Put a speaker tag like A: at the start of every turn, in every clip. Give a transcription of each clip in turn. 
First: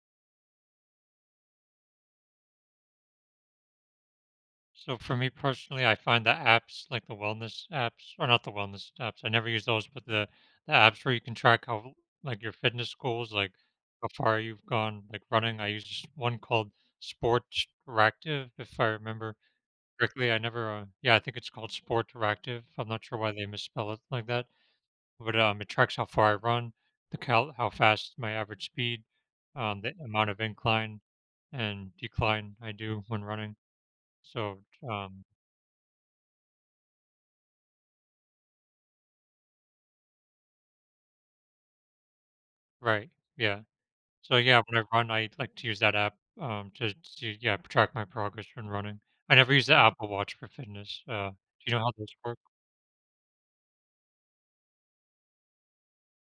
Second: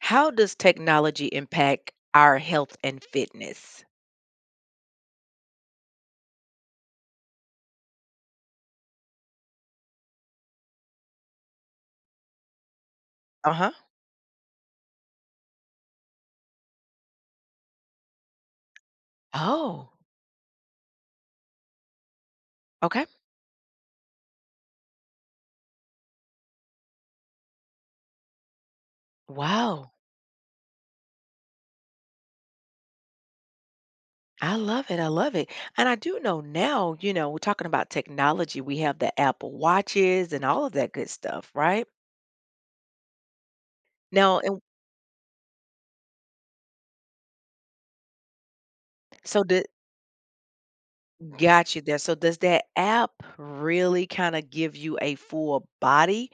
A: How does technology impact our health and fitness?
B: So for me personally, I find the apps like the wellness apps, or not the wellness apps. I never use those, but the apps where you can track how like your fitness goals, like
A: Uh-huh.
B: how far you've gone, like running. I use one called Sportactive, if I remember
A: Oh,
B: correctly. I never, yeah, I think it's called Sportactive. I'm not
A: okay.
B: sure why they misspell it like that, but it tracks how far I run, how fast my average speed,
A: Wow.
B: the amount of incline and decline I do when running.
A: I
B: So
A: love it. I
B: um,
A: love it. And I do know now, you know, we're talking about technology. We have the Apple Watches and all of that good stuff, right?
B: right. Yeah. So
A: Now, and
B: yeah, when I run, I like to use that app to yeah track my progress when running. I
A: so
B: never
A: the
B: use the Apple Watch for fitness. Do you
A: got
B: know
A: you
B: how
A: there.
B: those
A: So
B: work?
A: does that app really kind of give you a full body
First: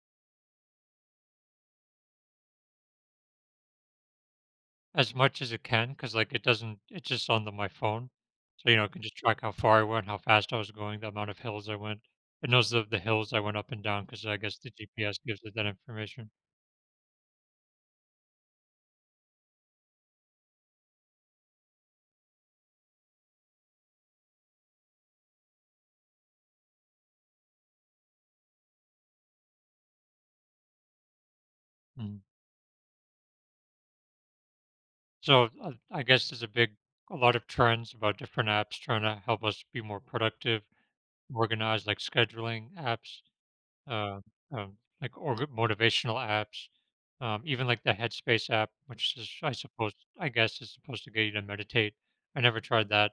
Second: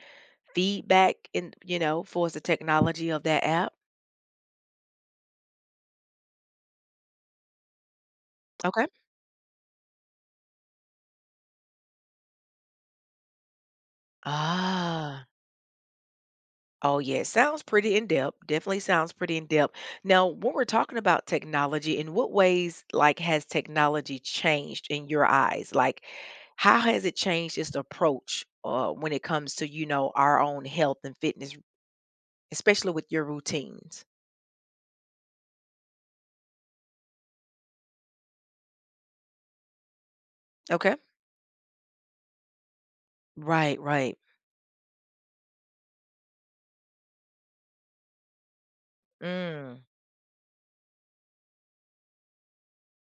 A: feedback in, you know, for the technology of that app?
B: As much as it can, because like it doesn't. It's just on my phone, so you know I
A: Okay.
B: can just track how far I went, how fast I was going, the amount of hills I went. It knows the hills I went up and down because I guess the GPS
A: Ah.
B: gives it that information.
A: Oh, yeah. Sounds pretty in depth. Definitely sounds pretty in depth. Now, when we're talking about technology, in what ways, like, has technology changed in your eyes? Like, how has it changed its approach when it comes to, you know, our own health and fitness,
B: Mm.
A: especially with your routines?
B: So I guess there's a lot of trends about different apps trying to help us be more productive,
A: Okay.
B: organized, like scheduling apps
A: Right, right.
B: uh, um, like or motivational apps, even like the Headspace app, which is I
A: Mm,
B: suppose I guess is supposed to get you to meditate. I never tried that,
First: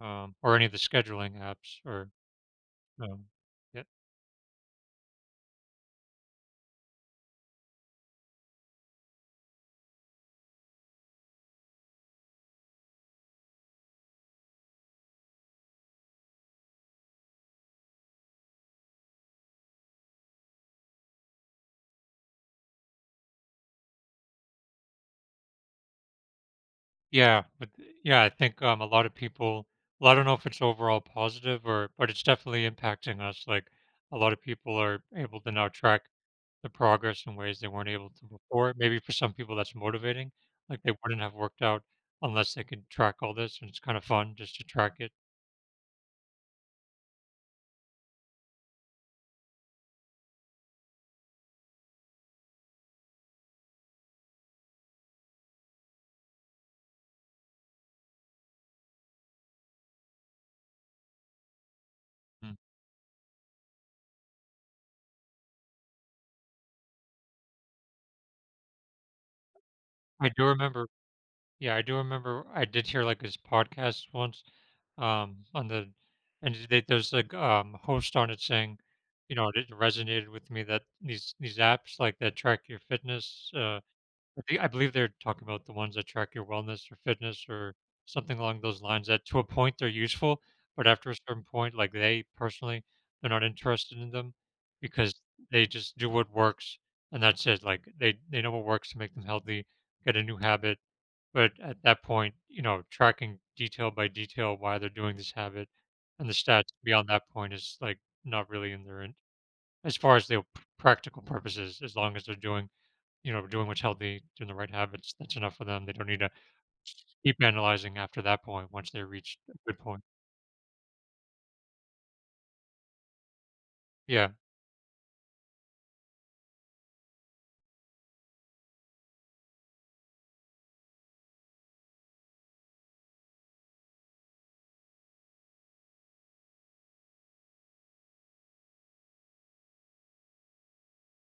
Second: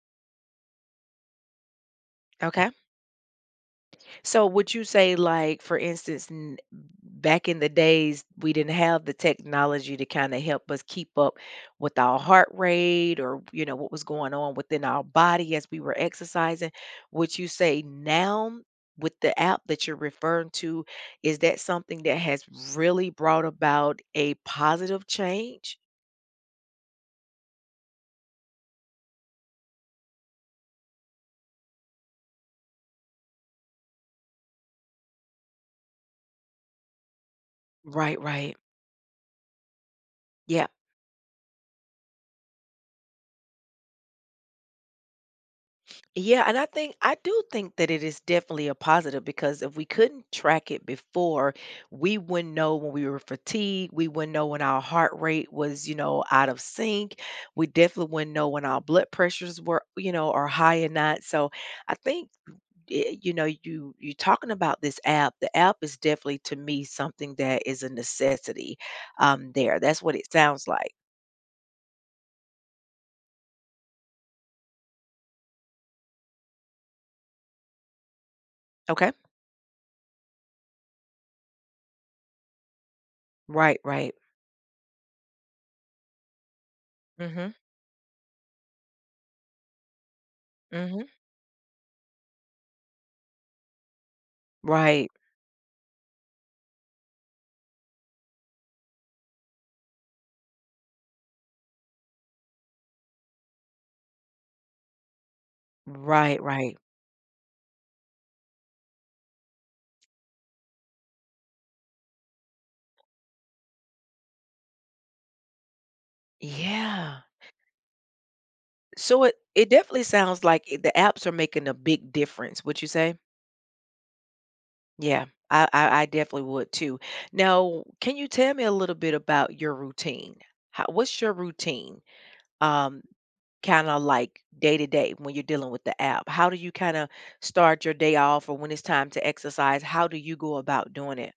B: or any of the scheduling apps, or
A: okay.
B: um, yeah.
A: So would you say like for instance back in the days we didn't have the technology to kind of help us keep up with our heart rate or you know what was going on within our body as we were exercising, would you say now with the app that you're referring to is that something that has really brought about a positive change?
B: Yeah, I think a lot of people. Well, I don't know if it's overall positive or, but it's definitely impacting us. Like a lot of people are able to now track the progress in ways they weren't able
A: Right,
B: to
A: right.
B: before. Maybe for some people that's motivating.
A: Yeah.
B: Like they wouldn't have worked out unless they could track all this, and it's kind of fun just to track it.
A: Yeah, and I think I do think that it is definitely a positive because if we couldn't track it before, we wouldn't know when we were fatigued, we wouldn't know when our heart rate was, you know, out of sync. We definitely wouldn't know when our blood pressures were, you know, are high or not. So I think
B: Mm.
A: it, you know, you talking about this app. The app is definitely to me something that is a necessity. There. That's what
B: I
A: it
B: do
A: sounds
B: remember.
A: like.
B: Yeah, I do remember. I did hear like this podcast once on the and there's a host on it saying,
A: Okay.
B: you know, it resonated with me that these apps like that track your fitness.
A: Right, right.
B: I believe they're talking about the ones that track your wellness or fitness
A: Mm-hmm.
B: or something along those lines. That to a point they're useful, but
A: Mm-hmm.
B: after a certain point, like they personally, they're not interested in them
A: Right.
B: because they just do what works and that's it. Like they know what works to make them healthy, get a new habit. But at that point, you know, tracking detail by detail why they're doing this habit and the
A: Right,
B: stats
A: right.
B: beyond that point is like not really as far as their practical purposes. As long as they're doing, you know, doing what's healthy, doing the right habits, that's enough for them. They don't need to
A: Yeah.
B: keep analyzing after that point once they
A: So it
B: reach a good point.
A: definitely sounds like the apps are making a big difference, would you say?
B: Yeah.
A: Yeah. I definitely would too. Now, can you tell me a little bit about your routine? How, what's your routine? Um, Kind of like day to day when you're dealing with the app. How do you kind of start your day off, or when it's time to exercise? How do you go about doing it?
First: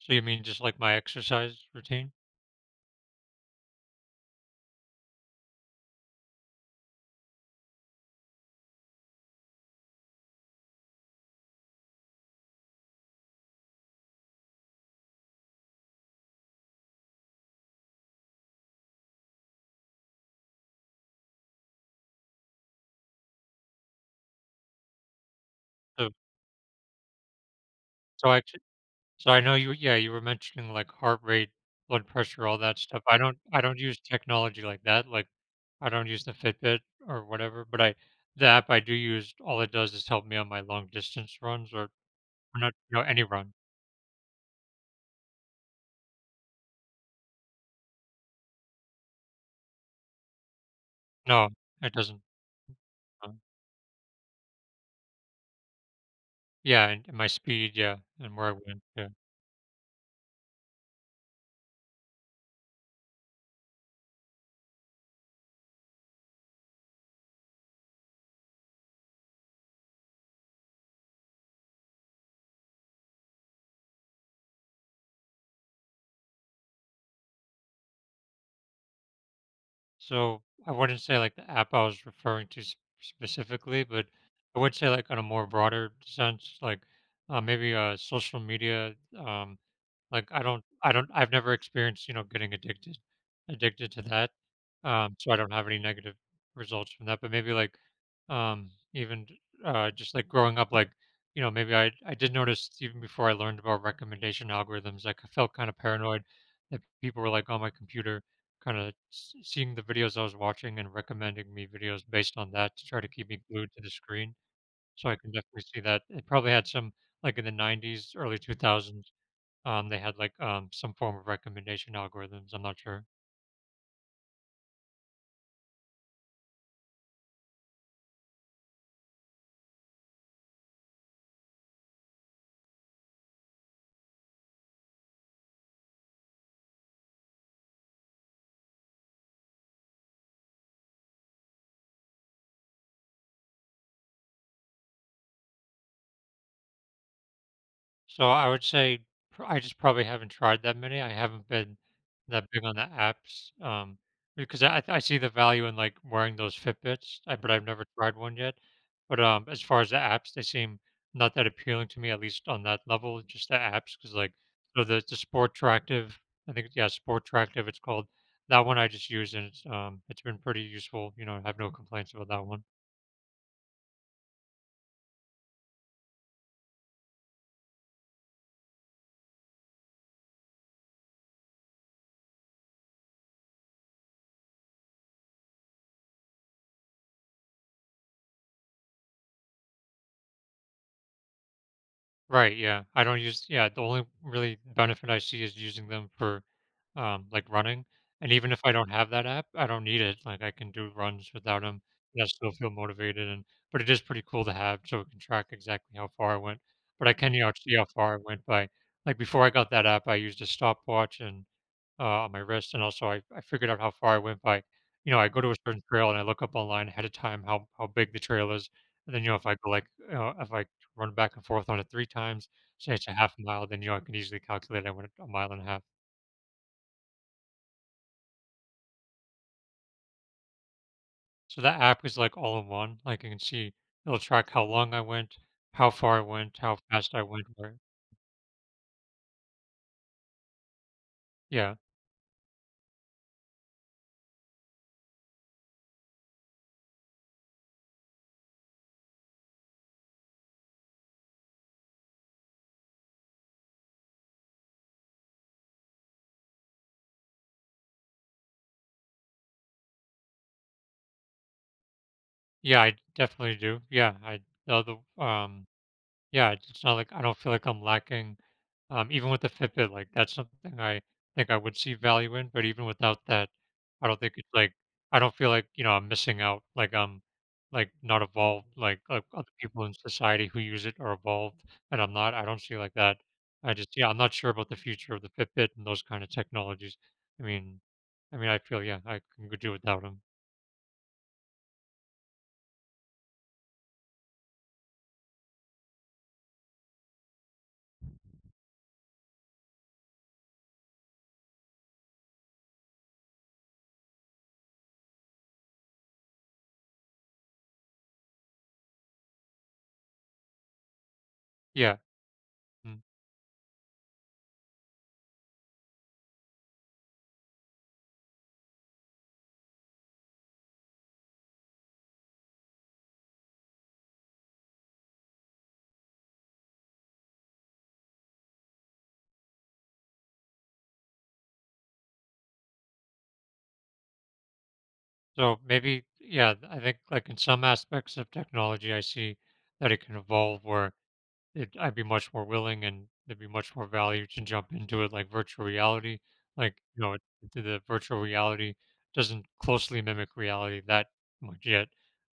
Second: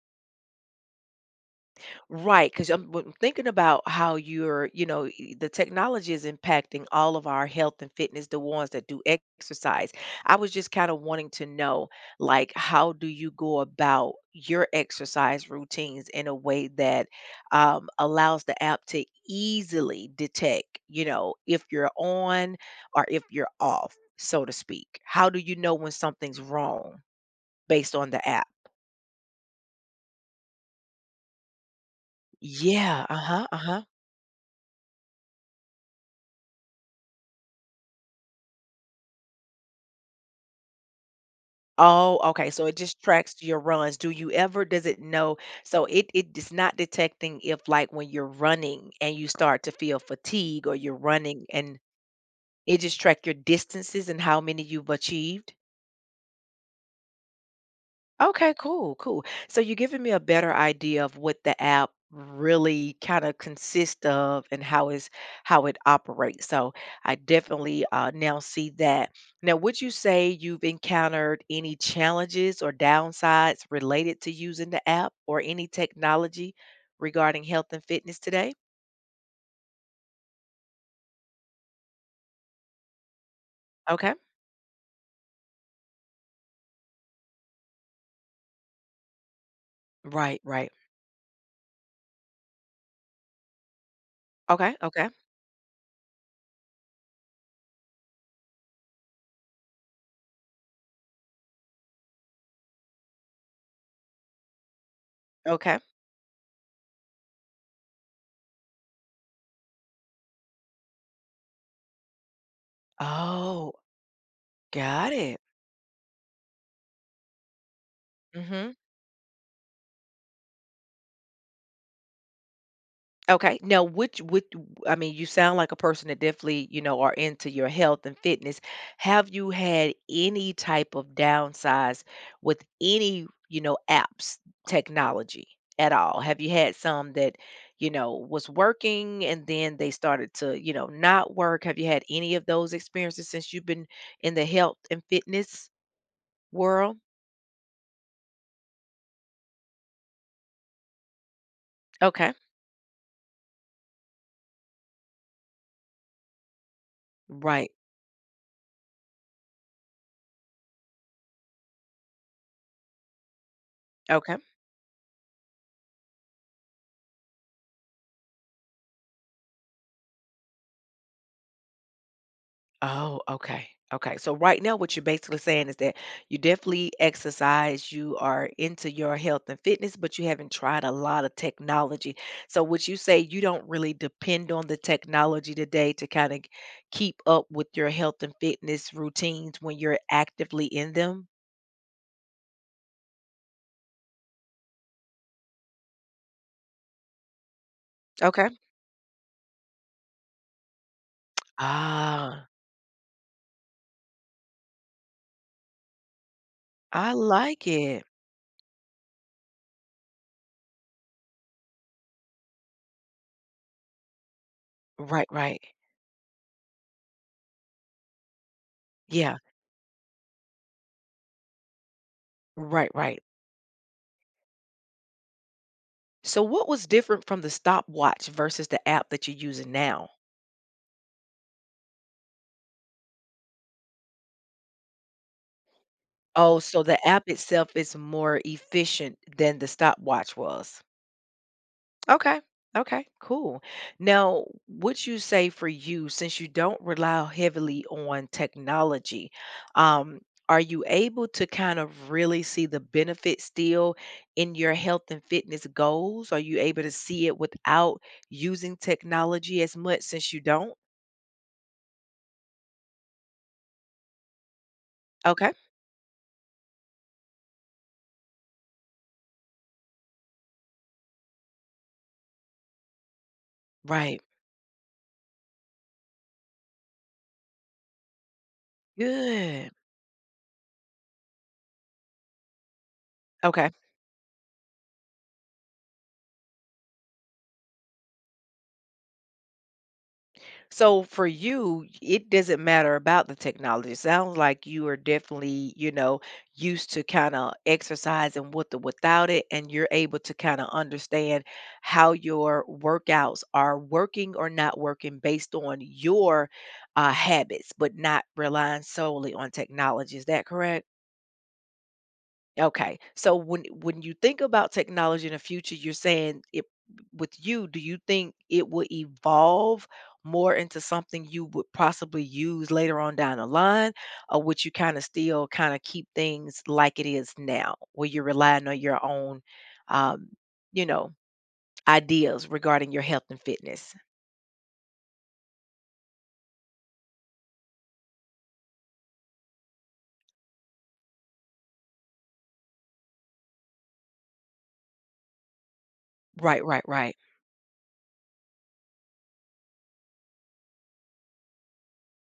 B: So you mean just like my exercise routine?
A: Right, because I'm when I'm thinking about how you're, you know, the technology is impacting all of our health and fitness, the ones that do exercise. I was just kind of wanting to know, like, how do you go about your exercise routines in a way that allows the app to easily detect, you know, if you're on or if you're off, so to speak? How do you know when
B: So
A: something's wrong based on the
B: so I
A: app?
B: So I know you yeah, you were mentioning like heart rate, blood pressure, all that stuff.
A: Yeah,
B: I don't
A: uh-huh,
B: I don't
A: uh-huh.
B: use technology like that. Like I don't use the Fitbit or whatever, but I the app I do use, all it does is help me on my long distance runs
A: Oh, okay.
B: or
A: So
B: not
A: it just
B: no any
A: tracks
B: run.
A: your runs. Do you ever does it know? So it is not detecting if like when you're running and you start to feel fatigue or you're running
B: No,
A: and
B: it doesn't.
A: it just track
B: uh,
A: your distances and how many you've achieved?
B: yeah, and my speed, yeah, and where I
A: Okay,
B: went.
A: cool,
B: Yeah.
A: cool. So you're giving me a better idea of what the app really kind of consists of and how it operates. So I definitely now see that. Now, would you say you've encountered any challenges or downsides related to using the app or any technology regarding health and fitness today?
B: So I wouldn't say like the app I was referring to specifically, but
A: Okay.
B: I would say like on a more broader sense, like maybe social media. Like,
A: Right, right.
B: I've never experienced, you know, getting addicted to that,
A: Okay, okay,
B: so I don't have any negative results from that, but maybe, like, um, even, just, like, growing up, like, you know, maybe I did notice even before I learned about recommendation algorithms, like, I felt kinda
A: okay.
B: paranoid that people were, like, on my computer kinda seeing the videos I was watching and recommending me videos based on that to try to keep me glued
A: Oh,
B: to the screen, so
A: got
B: I can
A: it.
B: definitely see that. It probably had some like, in the 90s, early 2000s they had like some form of recommendation algorithms. I'm not sure.
A: Okay. Now, which would I mean, you sound like a person that definitely, you know, are into your health and fitness. Have you had any type of downsides with any, you know, apps, technology at all? Have you had some that, you know, was working and then they started to, you know, not work? Have you had any of those experiences since you've been in the health and fitness world?
B: So I would say I just probably haven't tried that many. I haven't been
A: Okay.
B: that big on the apps because I see the value in like wearing those Fitbits, but I've
A: Right.
B: never tried one yet. But as far as the apps, they seem not that appealing to me, at least on that level. Just the apps, because like
A: Okay.
B: so the Sport Tractive, I think yeah, Sport Tractive, it's called. That one I just use and it's been pretty useful. You know, I have no complaints about that one.
A: Oh, okay. Okay. So right now what you're basically saying is that you definitely exercise, you are into your health and fitness, but you haven't tried a lot of technology. So would you say you don't really depend on the technology today to kind of keep up with your health and fitness routines when you're actively in them?
B: Right, yeah. I don't use yeah, the only really benefit I see is using them for like running. And
A: Okay.
B: even if I don't have that app, I don't need it. Like I can do runs without them and I
A: Ah,
B: still feel motivated and but it is pretty cool to have so it can track exactly how far I went. But I
A: I
B: can you know
A: like
B: see how
A: it.
B: far I went by like before I got that app I used a stopwatch and on my wrist and also I figured out how far I went by you know,
A: Right,
B: I go to a
A: right.
B: certain trail and I look up online ahead of time how big the trail is. And then you know
A: Yeah.
B: if I go like you know, if I run back and forth on it three times.
A: Right,
B: Say it's a
A: right.
B: half mile, then you know I can easily calculate I went a mile and a half.
A: So what was different from the stopwatch versus the app that you're using now?
B: So that app is like all in one. Like I can see it'll track how long I went, how far I went,
A: Oh,
B: how
A: so the
B: fast I
A: app
B: went.
A: itself is more efficient than the stopwatch was.
B: Yeah,
A: Okay. Okay, cool. Now, would you say for you, since you don't rely heavily on technology, um, are you able to kind of really see the benefit still in your health and fitness goals? Are you able to see it without using technology as much since you don't?
B: yeah, I definitely do. Yeah, I the other
A: Okay.
B: um Yeah, it's not like I don't feel like I'm lacking, even with the Fitbit, like that's something I think I would see value in, but even without that, I don't
A: Right.
B: think it's like I don't feel like, you know, I'm missing out, like I'm like not evolved, like other
A: Good.
B: people in society who use it are evolved and I'm not. I don't see like that.
A: Okay.
B: I just yeah, I'm not sure about the future of the Fitbit and those kind of technologies. I mean I mean I feel yeah, I can do without them.
A: So for you, it doesn't matter about the technology. It sounds like you are definitely, you know, used to kind of exercising with or without it, and you're able to kind of understand how your workouts are working or not working based on your habits, but not relying solely on technology. Is that correct?
B: Yeah.
A: Okay. So when you think about technology in the future, you're saying it with you, do you think it will evolve more into something you would possibly use later on down the line, or would you kind of still kind of keep things like it is now, where you're relying on your own, um, you know, ideas regarding your health and fitness?
B: So maybe, yeah, I think like in some aspects of technology, I see that it can evolve where I'd be much more willing and there'd be much more value to jump into it, like virtual reality.
A: Right,
B: Like,
A: right,
B: you know,
A: right.
B: the virtual reality doesn't closely mimic reality that much yet.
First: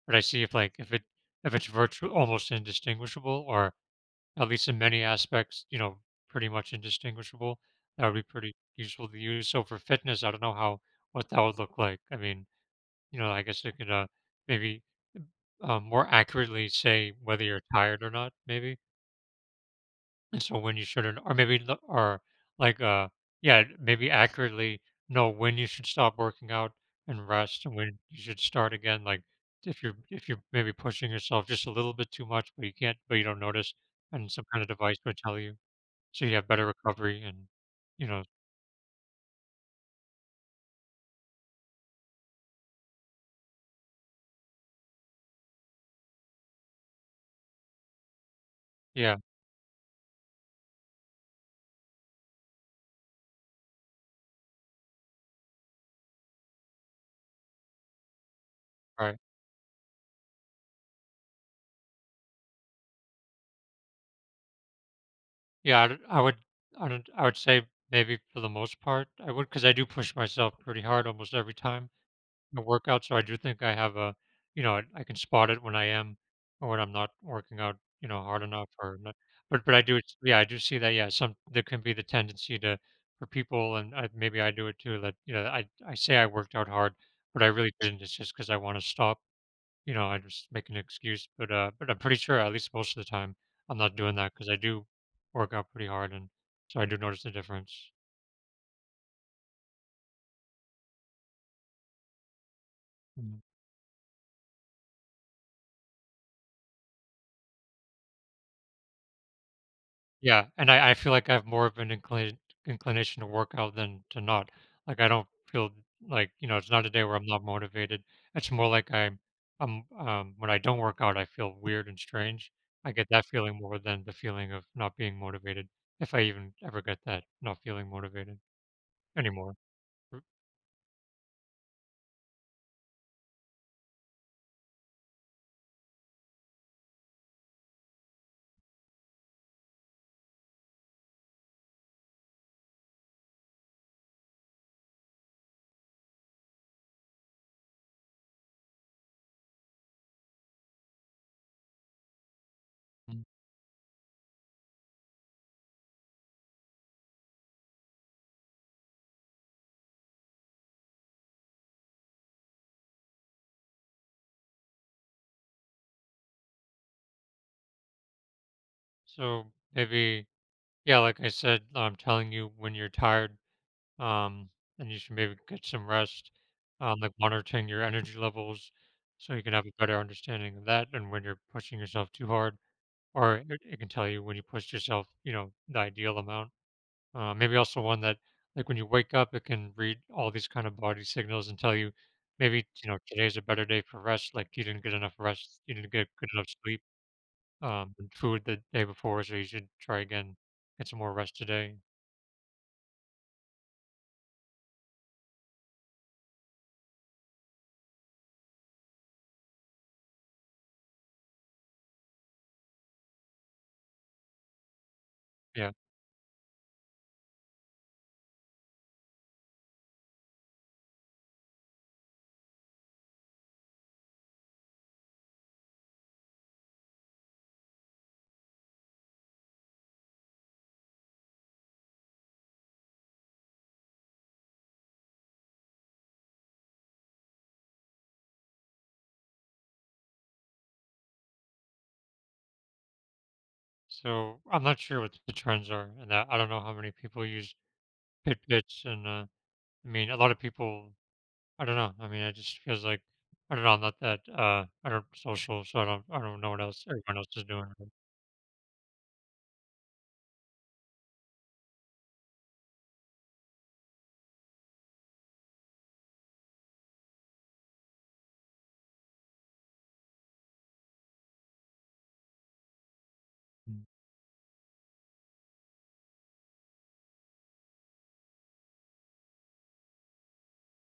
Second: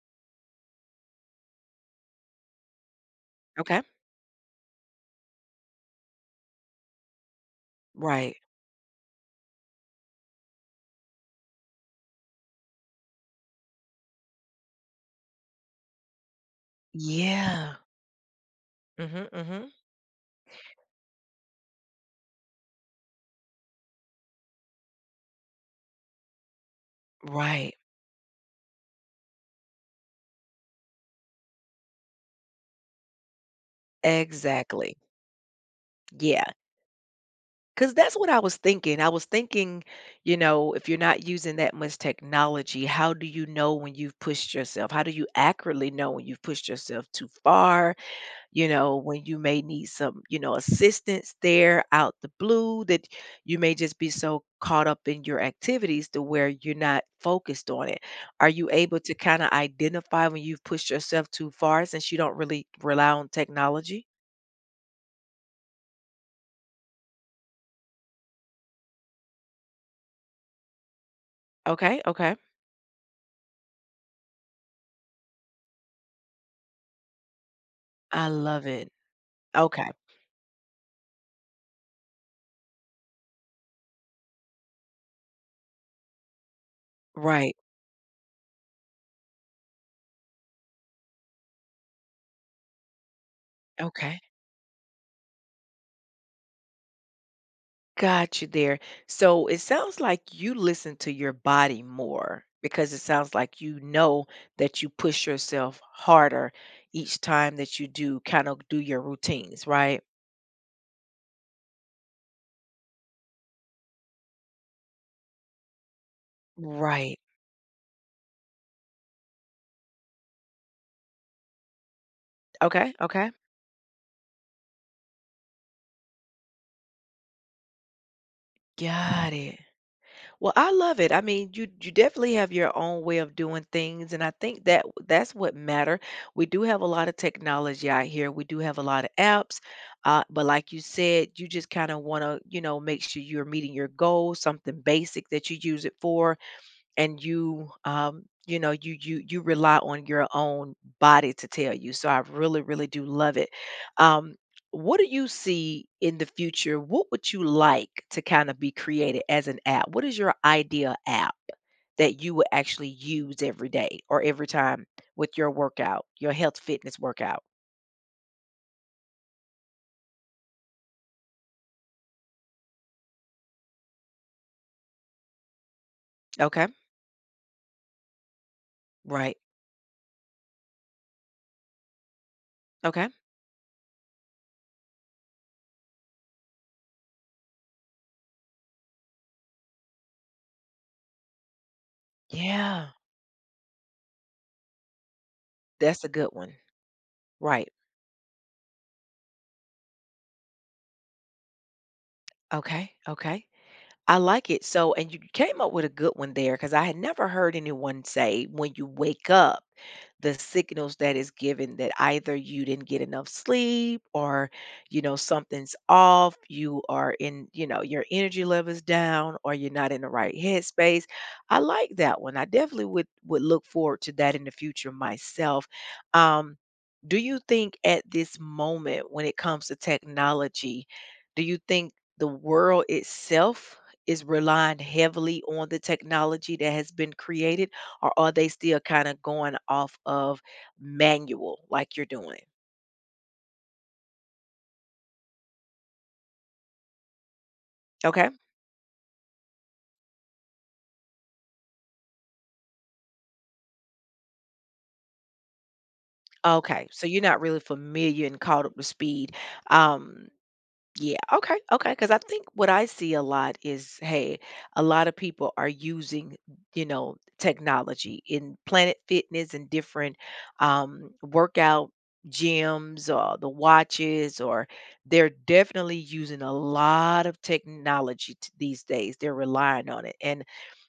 B: But I see if like if it if it's virtual almost indistinguishable or
A: Okay.
B: at least in many aspects, you know, pretty much indistinguishable, that would be
A: Right.
B: pretty useful to use. So for fitness, I don't know how what that would look like. I mean, you know, I guess it could maybe more accurately say whether you're
A: Yeah.
B: tired or not, maybe.
A: Hmm. Mm-hmm.
B: And so when you shouldn't, or maybe, like, uh, yeah, maybe accurately know when you should stop working out and rest, and
A: Right.
B: when you should start again. Like if you're maybe pushing yourself just a little bit too much, but you can't, but you don't notice, and some kind of
A: Exactly.
B: device would tell you, so you
A: Yeah.
B: have better recovery and
A: Because
B: you
A: that's
B: know,
A: what I was thinking. I was thinking, you know, if you're not using that much technology, how do you know when you've pushed yourself? How do you accurately know when you've pushed yourself too far? You know,
B: yeah,
A: when you may need some, you know, assistance there out the blue, that you may just be so caught up in your activities to where you're not focused on it. Are you able to
B: right.
A: kind of identify when you've pushed yourself too far since you don't really rely on technology?
B: Yeah, I would say maybe for the most part I would because I do push myself pretty hard almost every time
A: Okay, okay.
B: I work out. So I do think I have a, you know, I can spot it when I am or when I'm not working out, you know,
A: I
B: hard
A: love
B: enough
A: it.
B: or not. But I
A: Okay,
B: do, yeah, I do see that. Yeah, some there can be the tendency to for people, and I, maybe I do it too. That you know, I say I worked out hard, but I
A: right.
B: really didn't. It's just because I want to stop you know, I just make an excuse, but I'm pretty sure at least most of the time I'm not doing
A: Okay.
B: that because I do work out pretty hard, and so I do notice the difference.
A: Got you there. So it sounds like you listen to your body more because it sounds
B: Mhm.
A: like you know that you push yourself harder each time that you do kind of do your routines, right?
B: Yeah, and I feel like I have more of an inclination to work out than to not. Like I don't feel like you know it's not a day where
A: Right.
B: I'm not motivated. It's more like I'm when I don't work out I feel weird and strange. I
A: Okay.
B: get that
A: Okay.
B: feeling more than the feeling of not being motivated. If I even ever get that, not feeling motivated
A: Got
B: anymore.
A: it. Well, I love it. I mean, you definitely have your own way of doing things, and I think that that's what matter. We do have a lot of technology out here. We do have a lot of apps, but like you said, you just kind of want to, you know, make sure you're meeting your goals, something basic that you use it for, and you know you rely on your own body to tell you. So I really really do
B: Mm.
A: love it. um what do you see in the future? What would you like to kind of be created as an app? What is your ideal app that you would actually use every day or every time with your workout, your health fitness workout?
B: So maybe yeah, like I said, I'm telling you when you're tired, um, and you should maybe get some rest,
A: Okay.
B: like monitoring your energy levels so
A: Right.
B: you can have a better understanding of that and when you're pushing yourself too hard,
A: Okay.
B: or it can tell you when you push yourself, you know, the ideal amount. Maybe also one that, like when you wake up, it can read all these kind of body signals and tell you maybe,
A: Yeah.
B: you know, today's a better day for rest, like you didn't get enough rest, you didn't
A: That's
B: get
A: a
B: good
A: good
B: enough
A: one.
B: sleep,
A: Right.
B: and food the day before, so you should try again, get some more rest today.
A: Okay. Okay. I like it. So, and you came up with a good one there because I had never heard anyone say when you wake up, the signals that is given that either you didn't get enough sleep or, you know,
B: Yeah.
A: something's off, you are in, you know, your energy level is down or you're not in the right headspace. I like that one. I definitely would look forward to that in the future myself. Um, do you think at this moment when it comes to technology, do you think the world itself is relying heavily on the technology that has been created, or are they still kind of going off of manual like you're doing?
B: So I'm not sure what the trends are in that. I don't know how many people use
A: Okay.
B: Fitbits, and I mean, a lot of people. I don't know. I mean, it just feels like I don't know. I'm not that. I don't social, so I don't. I don't know what else
A: Okay. So
B: everyone
A: you're
B: else
A: not
B: is
A: really
B: doing.
A: familiar and caught up to speed. Um, Yeah, okay, okay. Because I think what I see a lot is, hey, a lot of people are using, you know, technology in Planet Fitness and different workout gyms or the
B: Mm.
A: watches, or they're definitely using a lot of technology these days. They're relying on it. And,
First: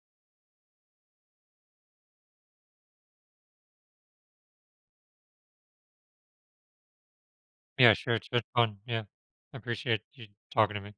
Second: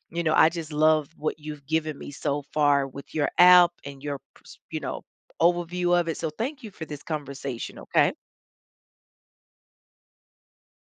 A: you know, I just love what you've given me so far with your app and your, you know, overview of it. So thank you for this conversation,
B: Yeah,
A: okay?
B: sure. It's been fun. Yeah, I appreciate you talking to me.